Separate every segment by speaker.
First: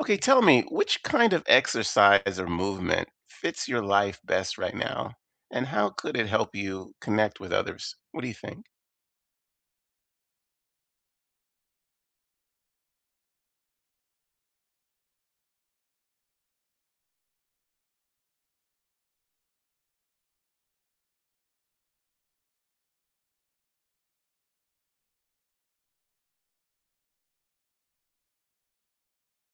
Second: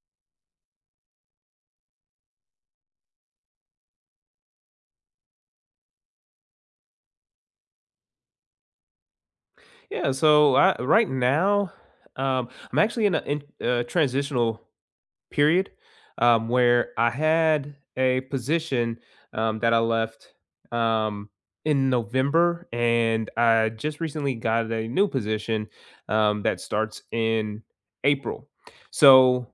Speaker 1: Okay, tell me, which kind of exercise or movement fits your life best right now? And how could it help you connect with others? What do you think?
Speaker 2: Yeah, so I right now, I'm actually in a transitional period, where I had a position that I left um, in November, and I just recently got a new position that starts in April. So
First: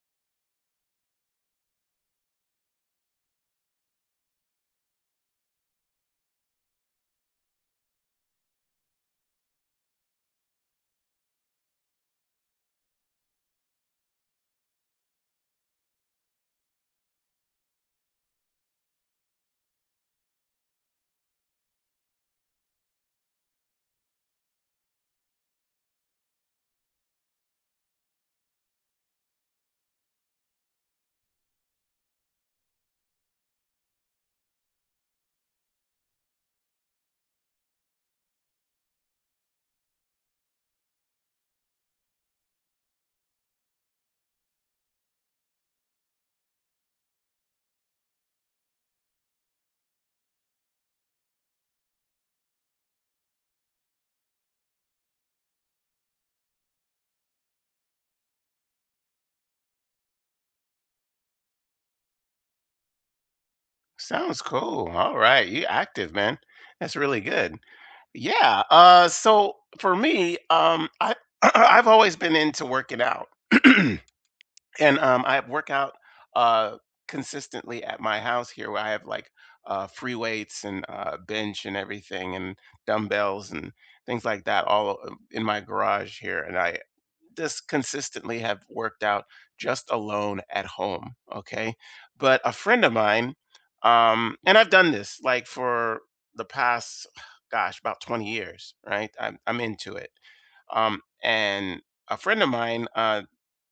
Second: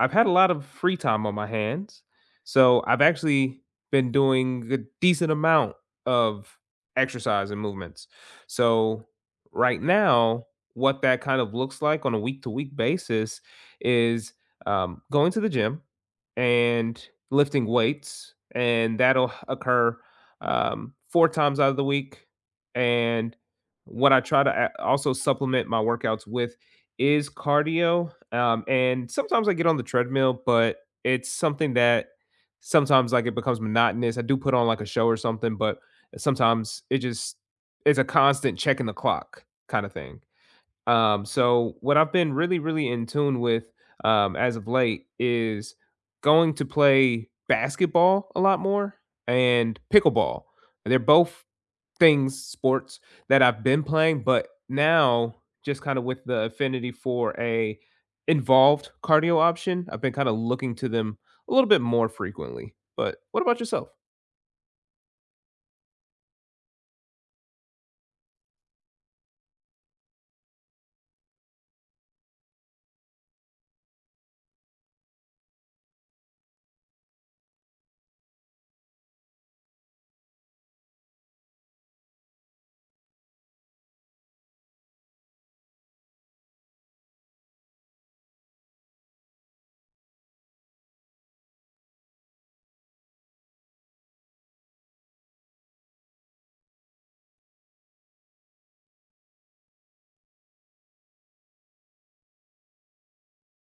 Speaker 2: I've had a lot of free time on my hands. So I've actually been doing a decent amount of exercise and movements. So right now, what that kind of looks like on a week to week basis is going to the gym and lifting weights, and that'll occur 4 times out of the week. And what I try to also supplement my workouts with is cardio. And sometimes I get on the treadmill, but it's something that sometimes like it becomes monotonous. I do put on like a show or something, but sometimes it's a constant checking the clock kind of thing. So what I've been really, really in tune with as of late is going to play basketball a lot more and pickleball. They're both things, sports that I've been playing, but now just kind of with the affinity for a involved cardio option, I've been kind of looking to them a little bit more frequently. But what about yourself?
Speaker 1: Sounds cool. All right. You active, man. That's really good. Yeah. So for me, I I've always been into working out. And, I work out, uh, consistently at my house here where I have, like, free weights and, bench and everything and dumbbells and things like that all o in my garage here, and I just consistently have worked out just alone at home, okay? But a friend of mine, and I've done this, like, for the past, gosh, about 20 years, right? I'm into it. And a friend of mine,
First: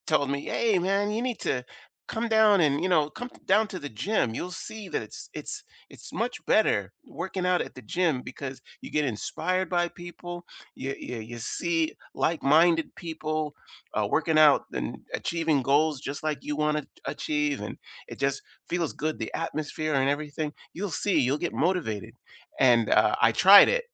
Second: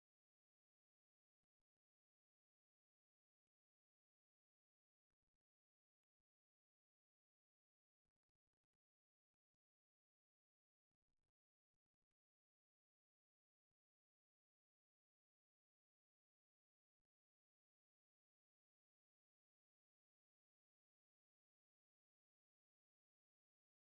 Speaker 1: told me, "Hey, man, you need to come down and come down to the gym. You'll see that it's much better working out at the gym because you get inspired by people. You see like-minded people working out and achieving goals just like you want to achieve, and it just feels good. The atmosphere and everything. You'll see. You'll get motivated." And I tried it.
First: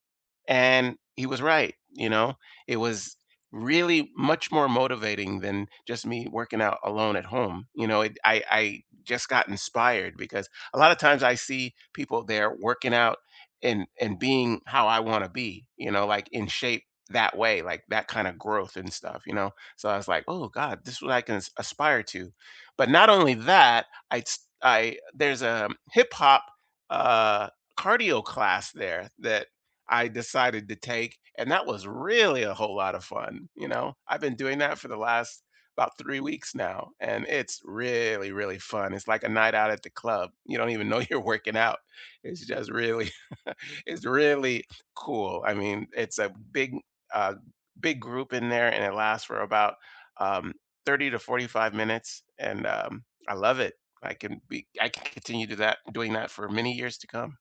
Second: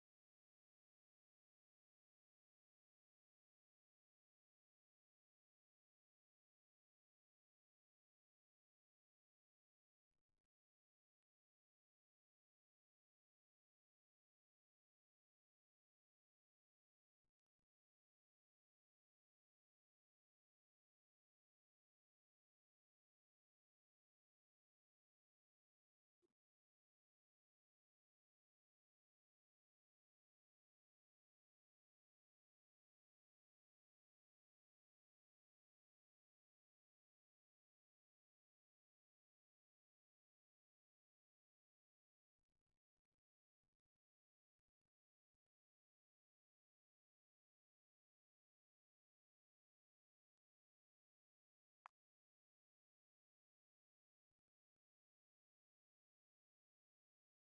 Speaker 1: And he was right, you know? It was really much more motivating than just me working out alone at home. You know, it, I just got inspired because a lot of times I see people there working out and being how I want to be, you know, like in shape that way, like that kind of growth and stuff, you know. So I was like, "Oh God, this is what I can aspire to." But not only that, I there's a hip hop uh cardio class there that I decided to take, and that was really a whole lot of fun, you know? I've been doing that for the last about 3 weeks now, and it's really, really fun. It's like a night out at the club. You don't even know you're working out. It's just really it's really cool. I mean, it's a uh, big group in there, and it lasts for about, um, 30 to 45 minutes, and, I love it. I can continue to that doing that for many years to come.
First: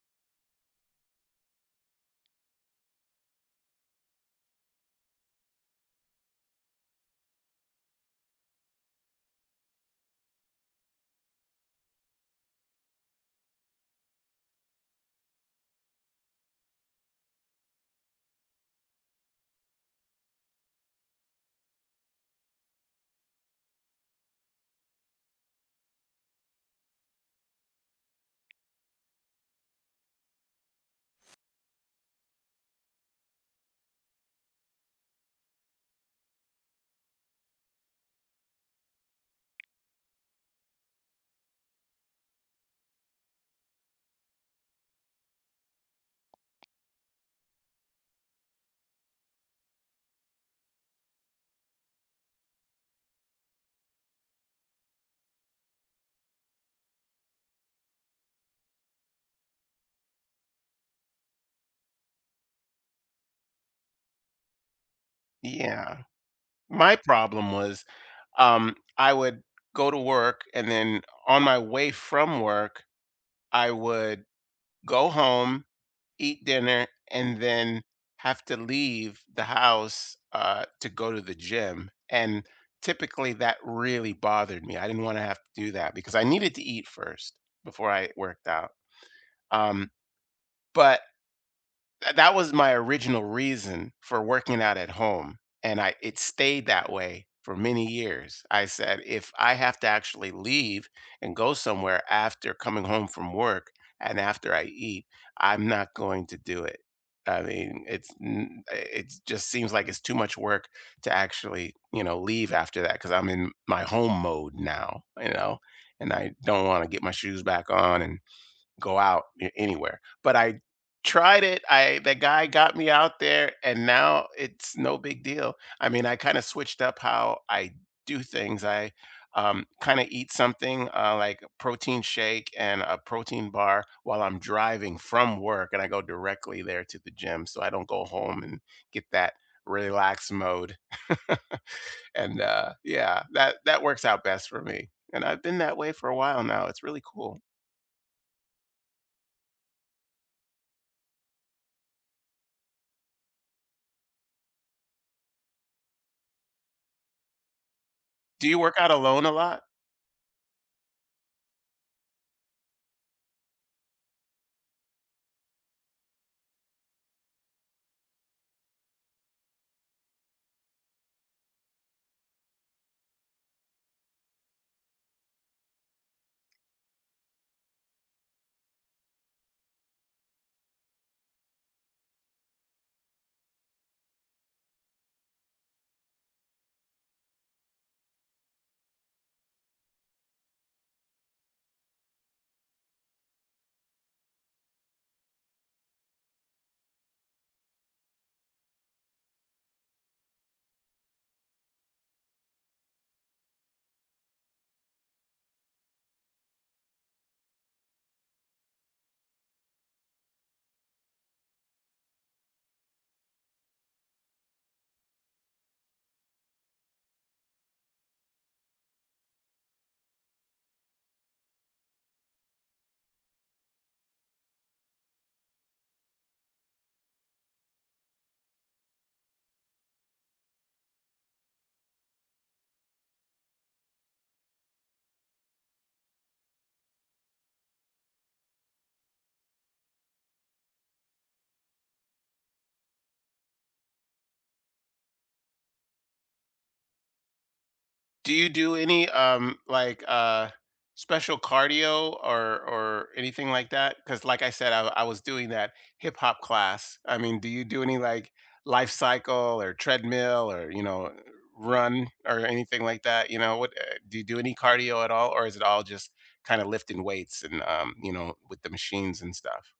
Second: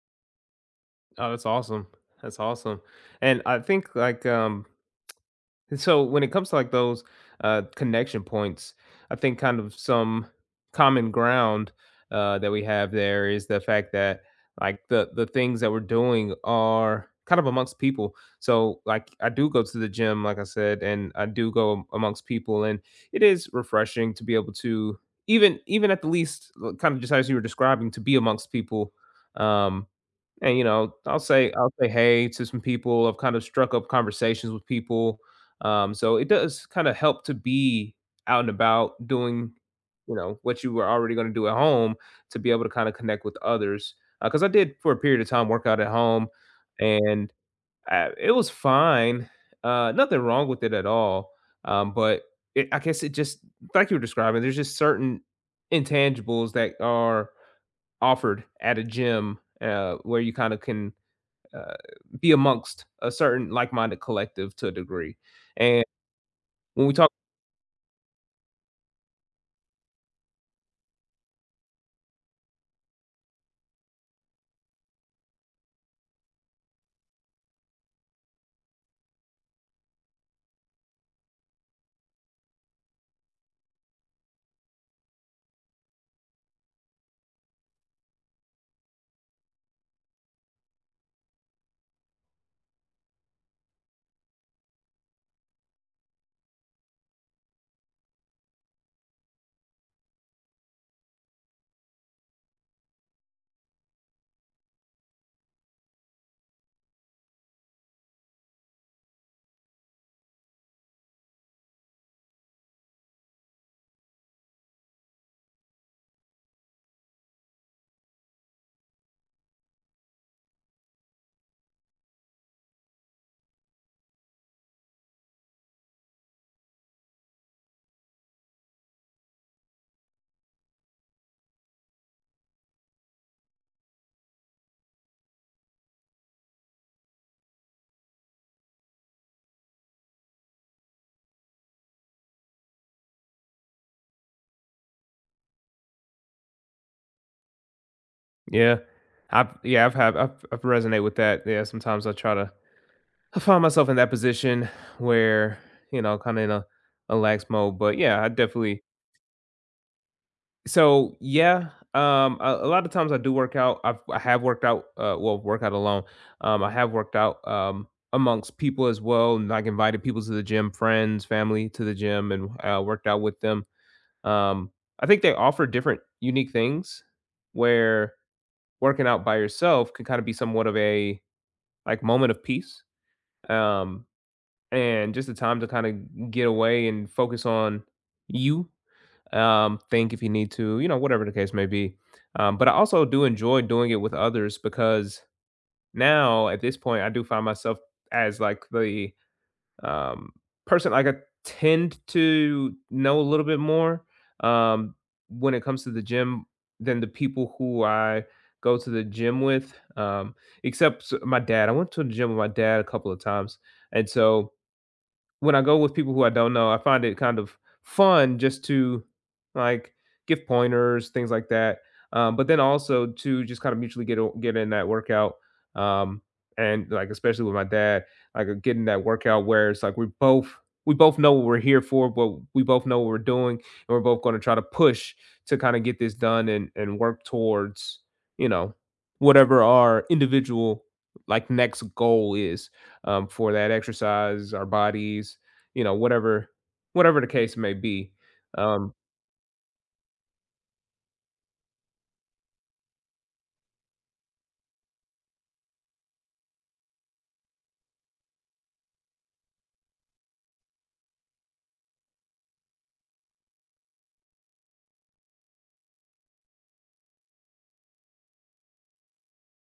Speaker 2: Oh, that's awesome. That's awesome. And I think like and so when it comes to like those connection points, I think kind of some common ground that we have there is the fact that like the things that we're doing are kind of amongst people. So like I do go to the gym, like I said, and I do go amongst people, and it is refreshing to be able to even at the least like, kind of just as you were describing to be amongst people. Um, and you know, I'll say hey to some people. I've kind of struck up conversations with people. So it does kind of help to be out and about doing, you know, what you were already going to do at home to be able to kind of connect with others. Because I did for a period of time work out at home, and it was fine. Nothing wrong with it at all. But I guess it just like you were describing, there's just certain intangibles that are offered at a gym where you kind of can uh, be amongst a certain like-minded collective to a degree. And
Speaker 1: Yeah.
Speaker 2: when we
Speaker 1: My
Speaker 2: talk.
Speaker 1: problem was, I would go to work, and then on my way from work, I would go home, eat dinner, and then have to leave the house, to go to the gym, and typically, that really bothered me. I didn't wanna have to do that because I needed to eat first before I worked out, um, but Th that was my original reason for working out at home, and I it stayed that way for many years. I said, "If I have to actually leave and go somewhere after coming home from work and after I eat, I'm not going to do it." I mean, it just seems like it's too much work to actually, you know, leave after that because 'cause I'm in my home mode now, you know, and I don't wanna get my shoes back on and go out anywhere. But I tried it. I the guy got me out there, and now it's no big deal. I mean, I kind of switched up how I do things. I kind of eat something like a protein shake and a protein bar while I'm driving from work, and I go directly there to the gym, so I don't go home and get that relaxed mode. And yeah, that works out best for me. And I've been that way for a while now. It's really cool.
Speaker 2: Yeah. I've Yeah, I've have I've resonate with that. Yeah, sometimes I try to I find myself in that position where, you know, kinda in a lax mode. But yeah, I
Speaker 1: Do you work
Speaker 2: definitely.
Speaker 1: out alone a lot?
Speaker 2: So yeah, a lot of times I do work out. I have worked out, well, work out alone. I have worked out amongst people as well and like invited people to the gym, friends, family to the gym and, worked out with them. Um, I think they offer different unique things where working out by yourself can kind of be somewhat of a like moment of peace. Um, and just a time to kind of get away and focus on you. Think if you need to, you know, whatever the case may be. But I also do enjoy doing it with others because now at this point I do find myself as like the um, person like I tend to know a little bit more um, when it comes to the gym than the people who I go to the gym with. Except my dad, I went to the gym with my dad a couple of times, and so when I go with people who I don't know, I find it kind of fun just to like give pointers, things like that. But then also to just kind of mutually get in that workout, um, and like especially with my dad, like, getting that workout where it's like we both know what we're here for, but we both know what we're doing, and we're both going to try to push to kind of get this done and work towards, you know, whatever our individual like next goal is, for that exercise, our bodies, you know, whatever the case may be.
Speaker 1: Do you do
Speaker 2: Um,
Speaker 1: any like special cardio or anything like that? Because like I said, I was doing that hip hop class. I mean, do you do any like life cycle or treadmill or run or anything like that? You know, what do you do any cardio at all, or is it all just kind of lifting weights and with the machines and stuff?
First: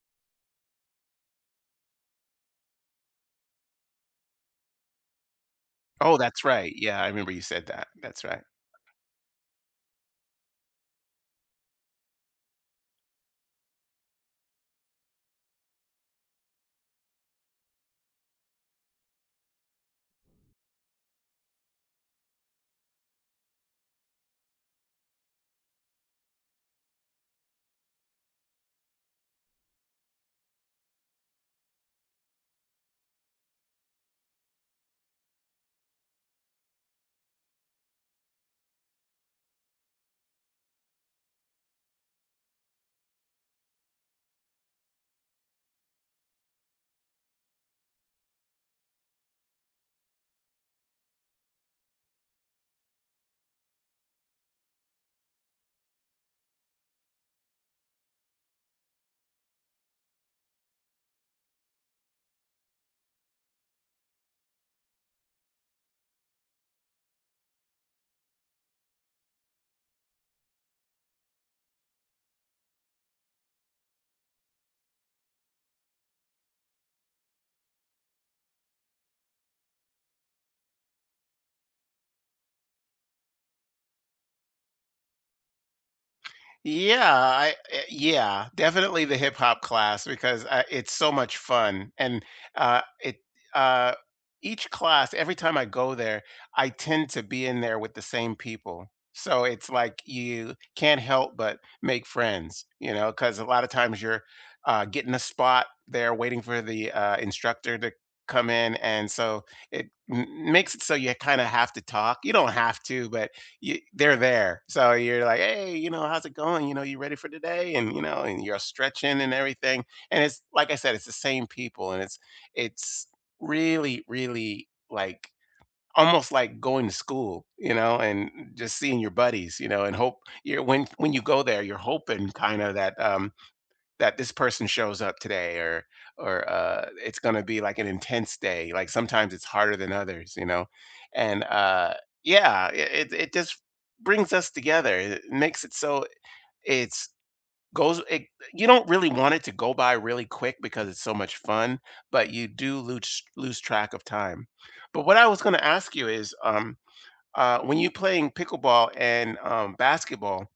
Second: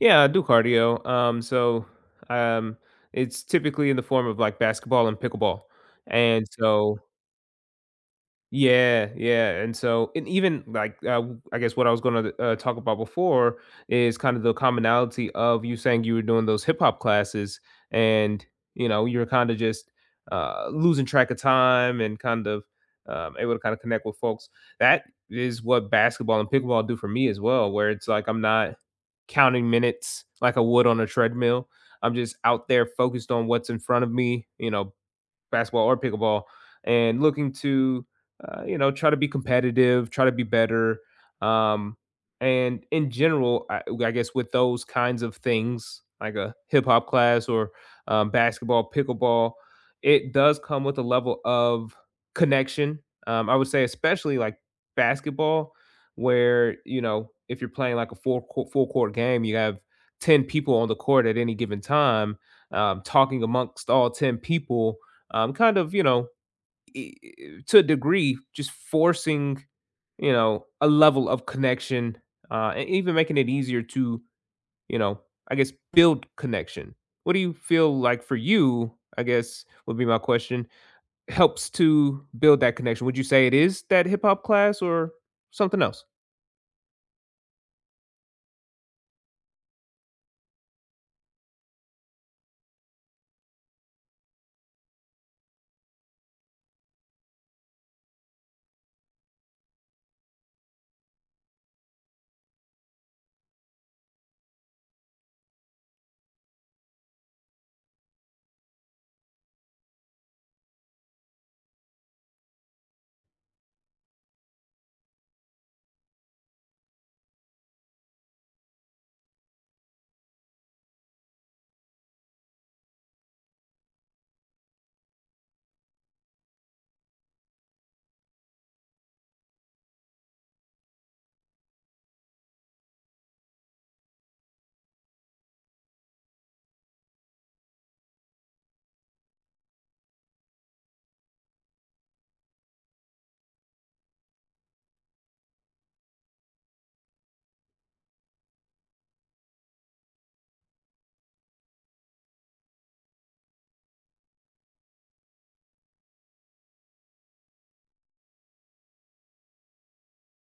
Speaker 2: yeah, I do cardio. So um, it's typically in the form of like basketball and pickleball.
Speaker 1: Oh, that's
Speaker 2: And
Speaker 1: right.
Speaker 2: so
Speaker 1: Yeah, I remember you said that. That's right.
Speaker 2: yeah, yeah, and so and even like, I guess what I was gonna, talk about before is kind of the commonality of you saying you were doing those hip hop classes, and you know you're kind of just losing track of time and kind of able to kind of connect with folks. That is what basketball and pickleball do for me as well, where it's like I'm not counting minutes like I would on a treadmill. I'm just out there focused on what's in front of me, you know, basketball or pickleball, and looking to, you know, try to be competitive, try to be better. Um, and in general, I guess with those kinds of things, like a hip hop class or, basketball, pickleball, it does come with a level of connection. I would say, especially like basketball, where you know if you're playing like a full court game, you have 10 people on the court at any given time, talking amongst all 10 people, kind of, you know, to a degree, just forcing, you know, a level of connection, and even making it easier to, you know, I guess, build connection. What do you feel like for you? I guess would be my question. Helps to build that connection. Would you say it is that hip hop class or something else?
Speaker 1: Yeah, yeah, definitely the hip hop class because it's so much fun, and it uh each class every time I go there, I tend to be in there with the same people. So it's like you can't help but make friends, you know, because a lot of times you're getting a spot there waiting for the instructor to come in, and so it makes it so you kind of have to talk. You don't have to, but they're there. So you're like, "Hey, you know, how's it going? You know, you ready for today?" And and you're stretching and everything. And it's like I said, it's the same people, and it's really, really, like almost like going to school, you know, and just seeing your buddies, you know, and hope you're when you go there, you're hoping kind of that this person shows up today, or it's going to be like an intense day, like sometimes it's harder than others, you know. And yeah, it just brings us together. It makes it so it's goes it, you don't really want it to go by really quick because it's so much fun, but you do lose track of time. But what I was going to ask you is when you playing pickleball and basketball,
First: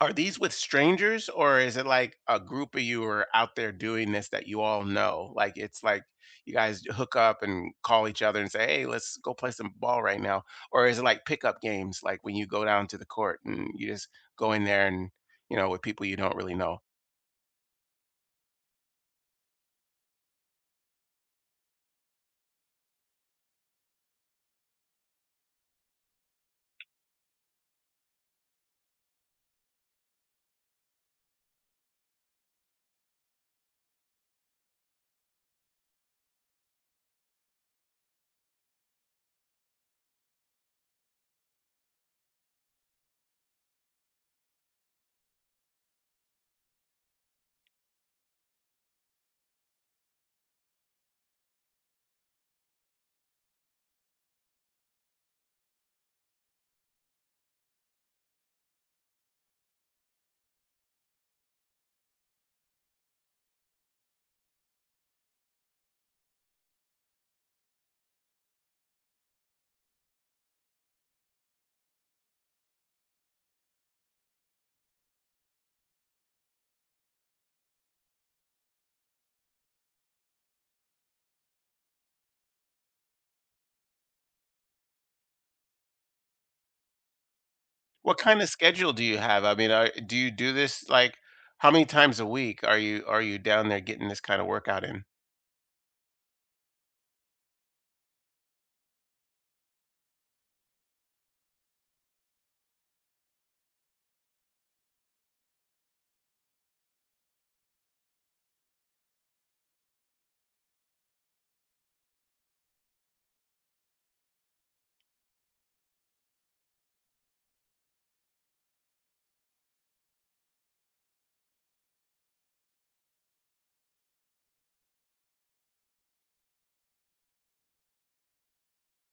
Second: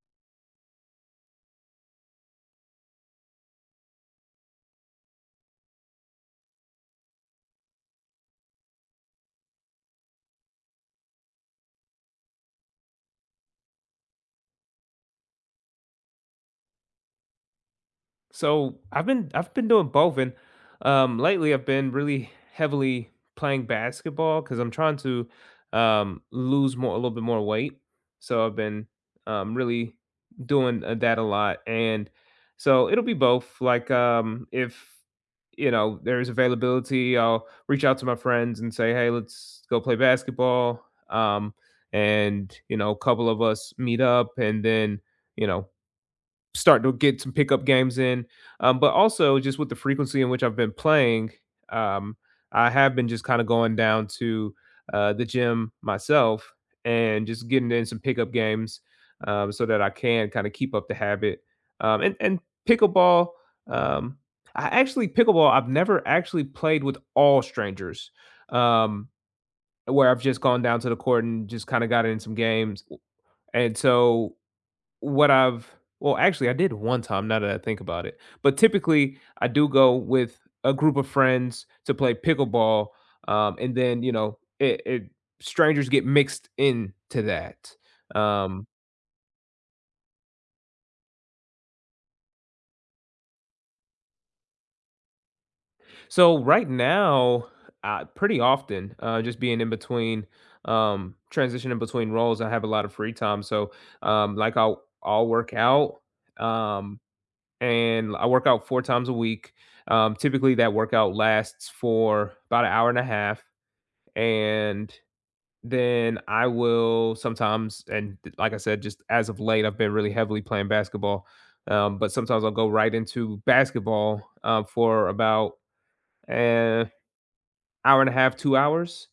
Speaker 1: are these with strangers, or is it like a group of you are out there doing this that you all know? Like it's like you guys hook up and call each other and say, "Hey, let's go play some ball right now," or is it like pickup games, like when you go down to the court and you just go in there and with people you don't really know?
Speaker 2: So I've been doing both, and, lately I've been really heavily playing basketball because I'm trying to, lose more a little bit more weight. So I've been, really doing, that a lot, and so it'll be both. Like, if you know there's availability, I'll reach out to my friends and say, "Hey, let's go play basketball." Um, and you know, a couple of us meet up, and then you know starting to get some pickup games in. But also just with the frequency in which I've been playing, um, I have been just kind of going down to, the gym myself and just getting in some pickup games, so that I can kind of keep up the habit. And pickleball, um, I actually pickleball I've never actually played with all strangers. Um, where I've just gone down to the court and just kind of got in some games. And so what I've well, actually, I did one time now that I think about it, but typically I do go with a group of friends to play pickleball, and then, you know, it strangers get mixed into that.
Speaker 1: What kind of
Speaker 2: Um,
Speaker 1: schedule do you have? I mean, do you do this like how many times a week are you down there getting this kind of workout in?
Speaker 2: so right now, I pretty often, just being in between, transitioning between roles, I have a lot of free time. So, like I'll work out. Um, and I work out 4 times a week. Typically, that workout lasts for about an hour and a half, and then I will sometimes like I said, just as of late, I've been really heavily playing basketball, but sometimes I'll go right into basketball, for about, eh hour and a half, 2 hours.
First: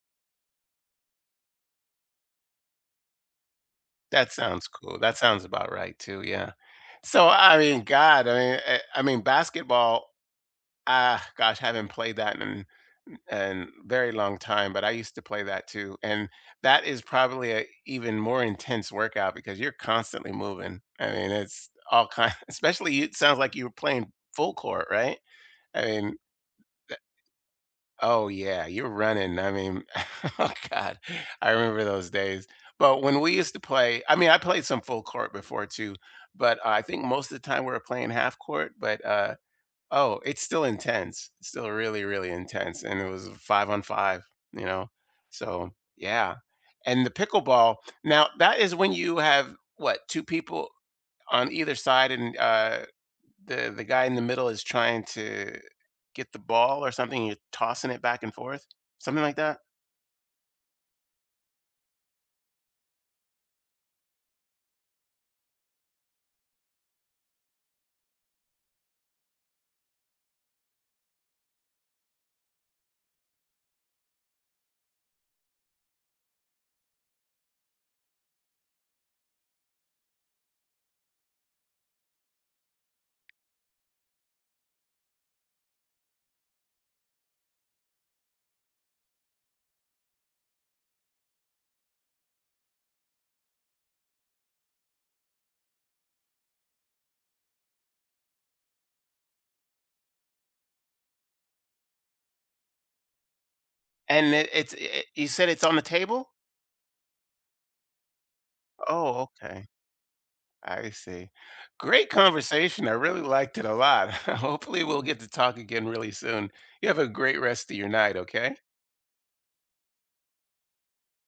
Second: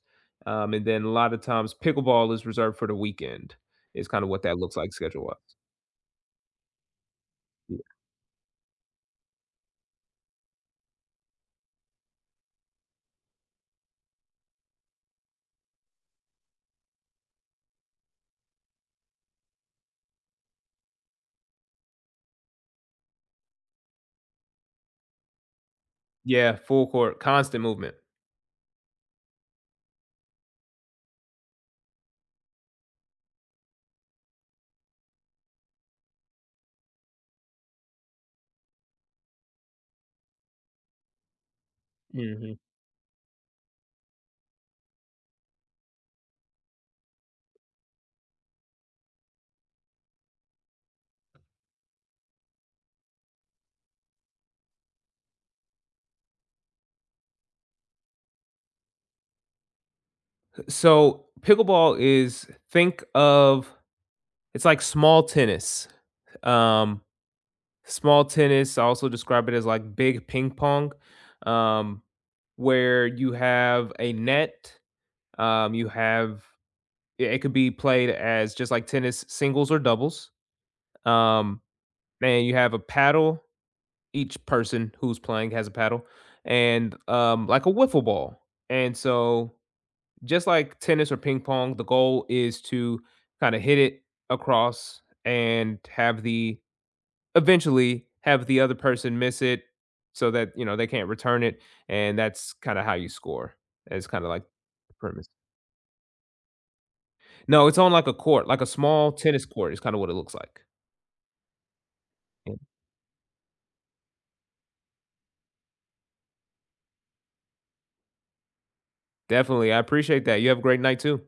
Speaker 2: And then a lot of times pickleball is reserved for the weekend is kind of
Speaker 1: That
Speaker 2: what that
Speaker 1: sounds
Speaker 2: looks like
Speaker 1: cool. That
Speaker 2: schedule
Speaker 1: sounds
Speaker 2: wise.
Speaker 1: about right too, yeah. So, I
Speaker 2: Yeah.
Speaker 1: mean, God, basketball, ah, gosh, I haven't played that in very long time, but I used to play that too, and that is probably a even more intense workout because you're constantly moving. I mean, it's all kind especially you it sounds like you were playing full court, right? I mean.
Speaker 2: Yeah, full court, constant movement.
Speaker 1: Oh, yeah, you're running. I mean, oh God, I remember those days. But when we used to play, I mean, I played some full court before too, but I think most of the time we were playing half court. But oh, it's still intense. It's still really, really
Speaker 2: Mhm.
Speaker 1: intense. And it was five on five, you know? So yeah. And the pickleball, now that is when you have what, two people on either side, and the guy in the middle is trying to get the ball or something, you're tossing it back and forth, something like that?
Speaker 2: So pickleball is think of, it's like small tennis. Um, Small tennis, I also describe it as like big ping pong, um, where you have a net. You have it it could be played as just like tennis, singles or doubles. Um, and you have a paddle. Each person who's playing has a paddle, and, like a wiffle ball. And so, just like tennis or ping pong, the goal is to kind of hit it across and have the eventually have the other person miss it so that you know they can't return it, and that's kind of how you score. It's kind of
Speaker 1: And
Speaker 2: like the premise.
Speaker 1: you said it's on the table?
Speaker 2: No, it's on like a court, like a small
Speaker 1: Oh,
Speaker 2: tennis
Speaker 1: okay.
Speaker 2: court. It's kinda what it looks like.
Speaker 1: I see. Great
Speaker 2: Yeah,
Speaker 1: conversation. I really liked it a lot. Hopefully, we'll get to talk again really soon. You have a great rest of your night, okay?
Speaker 2: definitely, I appreciate that. You have a great night too.